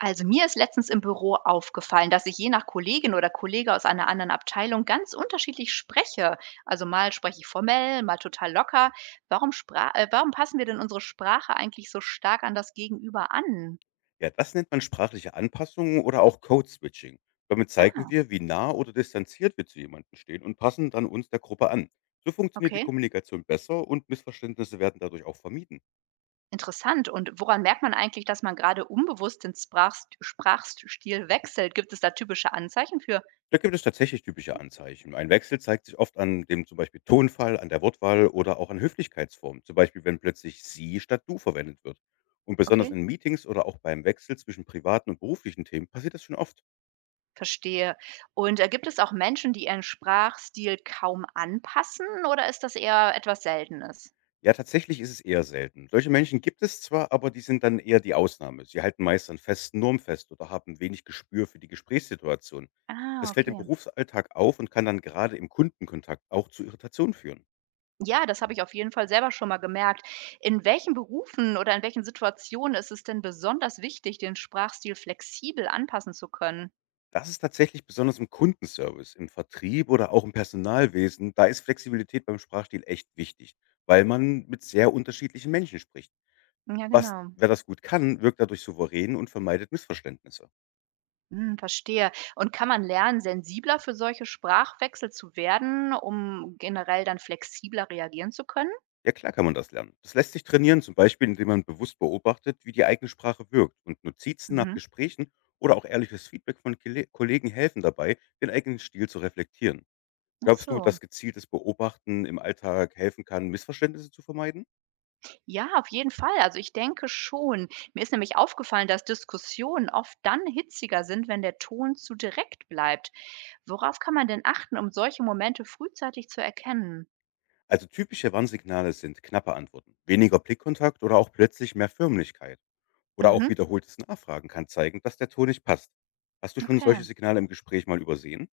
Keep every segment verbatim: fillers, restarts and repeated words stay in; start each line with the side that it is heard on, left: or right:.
right: Also mir ist letztens im Büro aufgefallen, dass ich je nach Kollegin oder Kollege aus einer anderen Abteilung ganz unterschiedlich spreche. Also mal spreche ich formell, mal total locker. Warum, spra äh, warum passen wir denn unsere Sprache eigentlich so stark an das Gegenüber an?
left: Ja, das nennt man sprachliche Anpassung oder auch Code-Switching. Damit zeigen
right: Ah,
left: wir, wie nah oder distanziert wir zu jemandem stehen und passen dann uns der Gruppe an. So funktioniert die
right: okay.
left: Kommunikation besser und Missverständnisse werden dadurch auch vermieden.
right: Interessant. Und woran merkt man eigentlich, dass man gerade unbewusst den Sprachst Sprachstil wechselt? Gibt es da typische Anzeichen für?
left: Da gibt es tatsächlich typische Anzeichen. Ein Wechsel zeigt sich oft an dem zum Beispiel Tonfall, an der Wortwahl oder auch an Höflichkeitsformen. Zum Beispiel, wenn plötzlich sie statt du verwendet wird. Und besonders
right: Okay,
left: in Meetings oder auch beim Wechsel zwischen privaten und beruflichen Themen passiert das schon oft.
right: verstehe. Und äh, gibt es auch Menschen, die ihren Sprachstil kaum anpassen oder ist das eher etwas Seltenes?
left: Ja, tatsächlich ist es eher selten. Solche Menschen gibt es zwar, aber die sind dann eher die Ausnahme. Sie halten meist an festen Normen fest oder haben wenig Gespür für die Gesprächssituation.
right: Ah,
left: Das fällt im
right: okay.
left: Berufsalltag auf und kann dann gerade im Kundenkontakt auch zu Irritationen führen.
right: Ja, das habe ich auf jeden Fall selber schon mal gemerkt. In welchen Berufen oder in welchen Situationen ist es denn besonders wichtig, den Sprachstil flexibel anpassen zu können?
left: Das ist tatsächlich besonders im Kundenservice, im Vertrieb oder auch im Personalwesen. Da ist Flexibilität beim Sprachstil echt wichtig, weil man mit sehr unterschiedlichen Menschen spricht.
right: Ja,
left: Was,
right: genau.
left: wer das gut kann, wirkt dadurch souverän und vermeidet Missverständnisse.
right: Hm, verstehe. Und kann man lernen, sensibler für solche Sprachwechsel zu werden, um generell dann flexibler reagieren zu können?
left: Ja, klar kann man das lernen. Das lässt sich trainieren, zum Beispiel, indem man bewusst beobachtet, wie die eigene Sprache wirkt. Und Notizen nach
right: Mhm.
left: Gesprächen oder auch ehrliches Feedback von Kele- Kollegen helfen dabei, den eigenen Stil zu reflektieren.
right: Ach
left: Glaubst du,
right: so.
left: dass gezieltes Beobachten im Alltag helfen kann, Missverständnisse zu vermeiden?
right: Ja, auf jeden Fall. Also, ich denke schon. Mir ist nämlich aufgefallen, dass Diskussionen oft dann hitziger sind, wenn der Ton zu direkt bleibt. Worauf kann man denn achten, um solche Momente frühzeitig zu erkennen?
left: Also typische Warnsignale sind knappe Antworten, weniger Blickkontakt oder auch plötzlich mehr Förmlichkeit. Oder auch
right: Mhm,
left: wiederholtes Nachfragen kann zeigen, dass der Ton nicht passt. Hast du schon
right: okay.
left: solche Signale im Gespräch mal übersehen?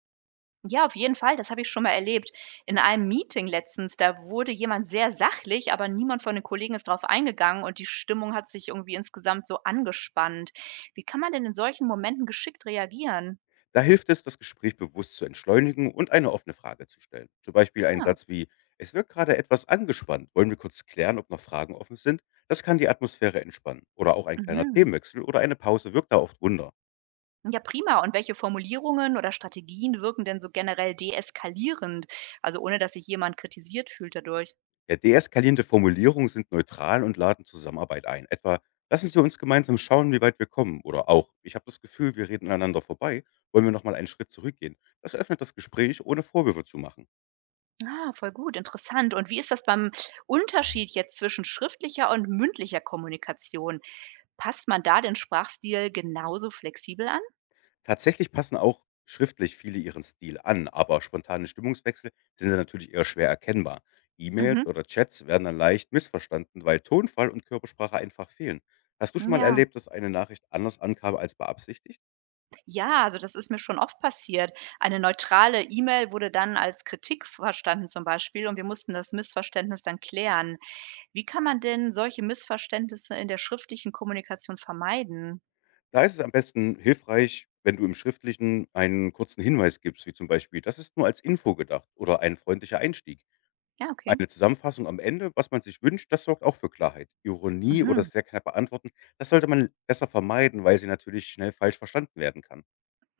right: Ja, auf jeden Fall, das habe ich schon mal erlebt. In einem Meeting letztens, da wurde jemand sehr sachlich, aber niemand von den Kollegen ist drauf eingegangen und die Stimmung hat sich irgendwie insgesamt so angespannt. Wie kann man denn in solchen Momenten geschickt reagieren?
left: Da hilft es, das Gespräch bewusst zu entschleunigen und eine offene Frage zu stellen. Zum Beispiel einen
right: Ja,
left: Satz wie: Es wirkt gerade etwas angespannt. Wollen wir kurz klären, ob noch Fragen offen sind? Das kann die Atmosphäre entspannen. Oder auch ein kleiner
right: mhm.
left: Themenwechsel oder eine Pause wirkt da oft Wunder.
right: Ja, prima. Und welche Formulierungen oder Strategien wirken denn so generell deeskalierend? Also ohne, dass sich jemand kritisiert fühlt dadurch.
left: Ja, deeskalierende Formulierungen sind neutral und laden Zusammenarbeit ein. Etwa: Lassen Sie uns gemeinsam schauen, wie weit wir kommen. Oder auch: Ich habe das Gefühl, wir reden aneinander vorbei. Wollen wir nochmal einen Schritt zurückgehen? Das öffnet das Gespräch, ohne Vorwürfe zu machen.
right: Ah, voll gut, interessant. Und wie ist das beim Unterschied jetzt zwischen schriftlicher und mündlicher Kommunikation? Passt man da den Sprachstil genauso flexibel an?
left: Tatsächlich passen auch schriftlich viele ihren Stil an, aber spontane Stimmungswechsel sind sie natürlich eher schwer erkennbar. E-Mails
right: Mhm.
left: oder Chats werden dann leicht missverstanden, weil Tonfall und Körpersprache einfach fehlen. Hast du schon mal
right: Ja,
left: erlebt, dass eine Nachricht anders ankam als beabsichtigt?
right: ja, also das ist mir schon oft passiert. Eine neutrale E-Mail wurde dann als Kritik verstanden zum Beispiel und wir mussten das Missverständnis dann klären. Wie kann man denn solche Missverständnisse in der schriftlichen Kommunikation vermeiden?
left: Da ist es am besten hilfreich, wenn du im Schriftlichen einen kurzen Hinweis gibst, wie zum Beispiel: Das ist nur als Info gedacht, oder ein freundlicher Einstieg.
right: Ja, okay.
left: Eine Zusammenfassung am Ende, was man sich wünscht, das sorgt auch für Klarheit. Ironie oder
right: Mhm.
left: sehr knappe Antworten, das sollte man besser vermeiden, weil sie natürlich schnell falsch verstanden werden kann.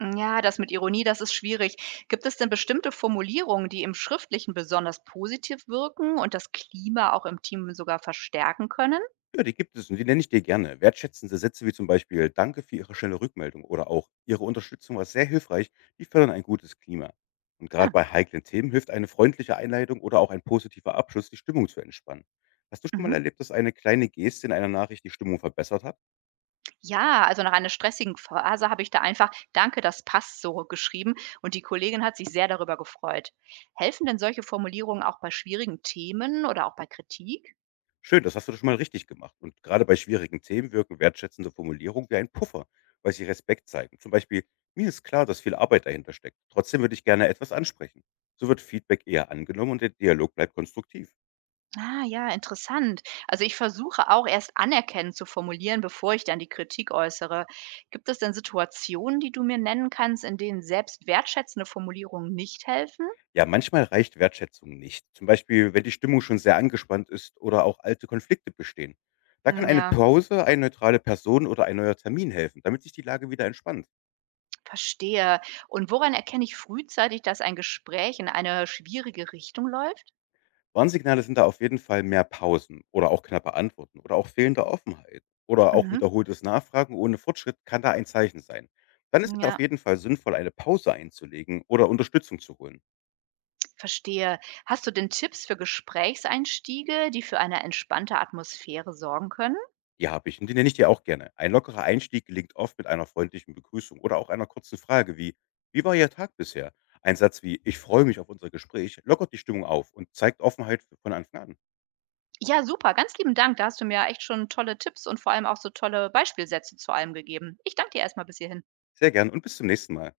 right: Ja, das mit Ironie, das ist schwierig. Gibt es denn bestimmte Formulierungen, die im Schriftlichen besonders positiv wirken und das Klima auch im Team sogar verstärken können?
left: Ja, die gibt es und die nenne ich dir gerne. Wertschätzende Sätze wie zum Beispiel "Danke für Ihre schnelle Rückmeldung" oder auch "Ihre Unterstützung war sehr hilfreich", die fördern ein gutes Klima. Und gerade
right: Ja.
left: bei heiklen Themen hilft eine freundliche Einleitung oder auch ein positiver Abschluss, die Stimmung zu entspannen. Hast du schon mal
right: Mhm.
left: erlebt, dass eine kleine Geste in einer Nachricht die Stimmung verbessert hat?
right: Ja, also nach einer stressigen Phase habe ich da einfach Danke, das passt so geschrieben und die Kollegin hat sich sehr darüber gefreut. Helfen denn solche Formulierungen auch bei schwierigen Themen oder auch bei Kritik?
left: Schön, das hast du doch schon mal richtig gemacht. Und gerade bei schwierigen Themen wirken wertschätzende Formulierungen wie ein Puffer, weil sie Respekt zeigen. Zum Beispiel: Mir ist klar, dass viel Arbeit dahinter steckt. Trotzdem würde ich gerne etwas ansprechen. So wird Feedback eher angenommen und der Dialog bleibt konstruktiv.
right: Ah ja, interessant. Also ich versuche auch erst anerkennend zu formulieren, bevor ich dann die Kritik äußere. Gibt es denn Situationen, die du mir nennen kannst, in denen selbst wertschätzende Formulierungen nicht helfen?
left: Ja, manchmal reicht Wertschätzung nicht. Zum Beispiel, wenn die Stimmung schon sehr angespannt ist oder auch alte Konflikte bestehen. Da kann
right: Hm,
left: eine
right: ja,
left: Pause, eine neutrale Person oder ein neuer Termin helfen, damit sich die Lage wieder entspannt.
right: verstehe. Und woran erkenne ich frühzeitig, dass ein Gespräch in eine schwierige Richtung läuft?
left: Warnsignale sind da auf jeden Fall mehr Pausen oder auch knappe Antworten oder auch fehlende Offenheit oder auch
right: Mhm.
left: wiederholtes Nachfragen ohne Fortschritt kann da ein Zeichen sein. Dann ist es auf
right: Ja,
left: jeden Fall sinnvoll, eine Pause einzulegen oder Unterstützung zu holen.
right: verstehe. Hast du denn Tipps für Gesprächseinstiege, die für eine entspannte Atmosphäre sorgen können?
left: Die habe ich und die nenne ich dir auch gerne. Ein lockerer Einstieg gelingt oft mit einer freundlichen Begrüßung oder auch einer kurzen Frage wie: Wie war Ihr Tag bisher? Ein Satz wie "Ich freue mich auf unser Gespräch" lockert die Stimmung auf und zeigt Offenheit von Anfang an.
right: Ja, super. Ganz lieben Dank. Da hast du mir ja echt schon tolle Tipps und vor allem auch so tolle Beispielsätze zu allem gegeben. Ich danke dir erstmal bis hierhin.
left: Sehr gern und bis zum nächsten Mal.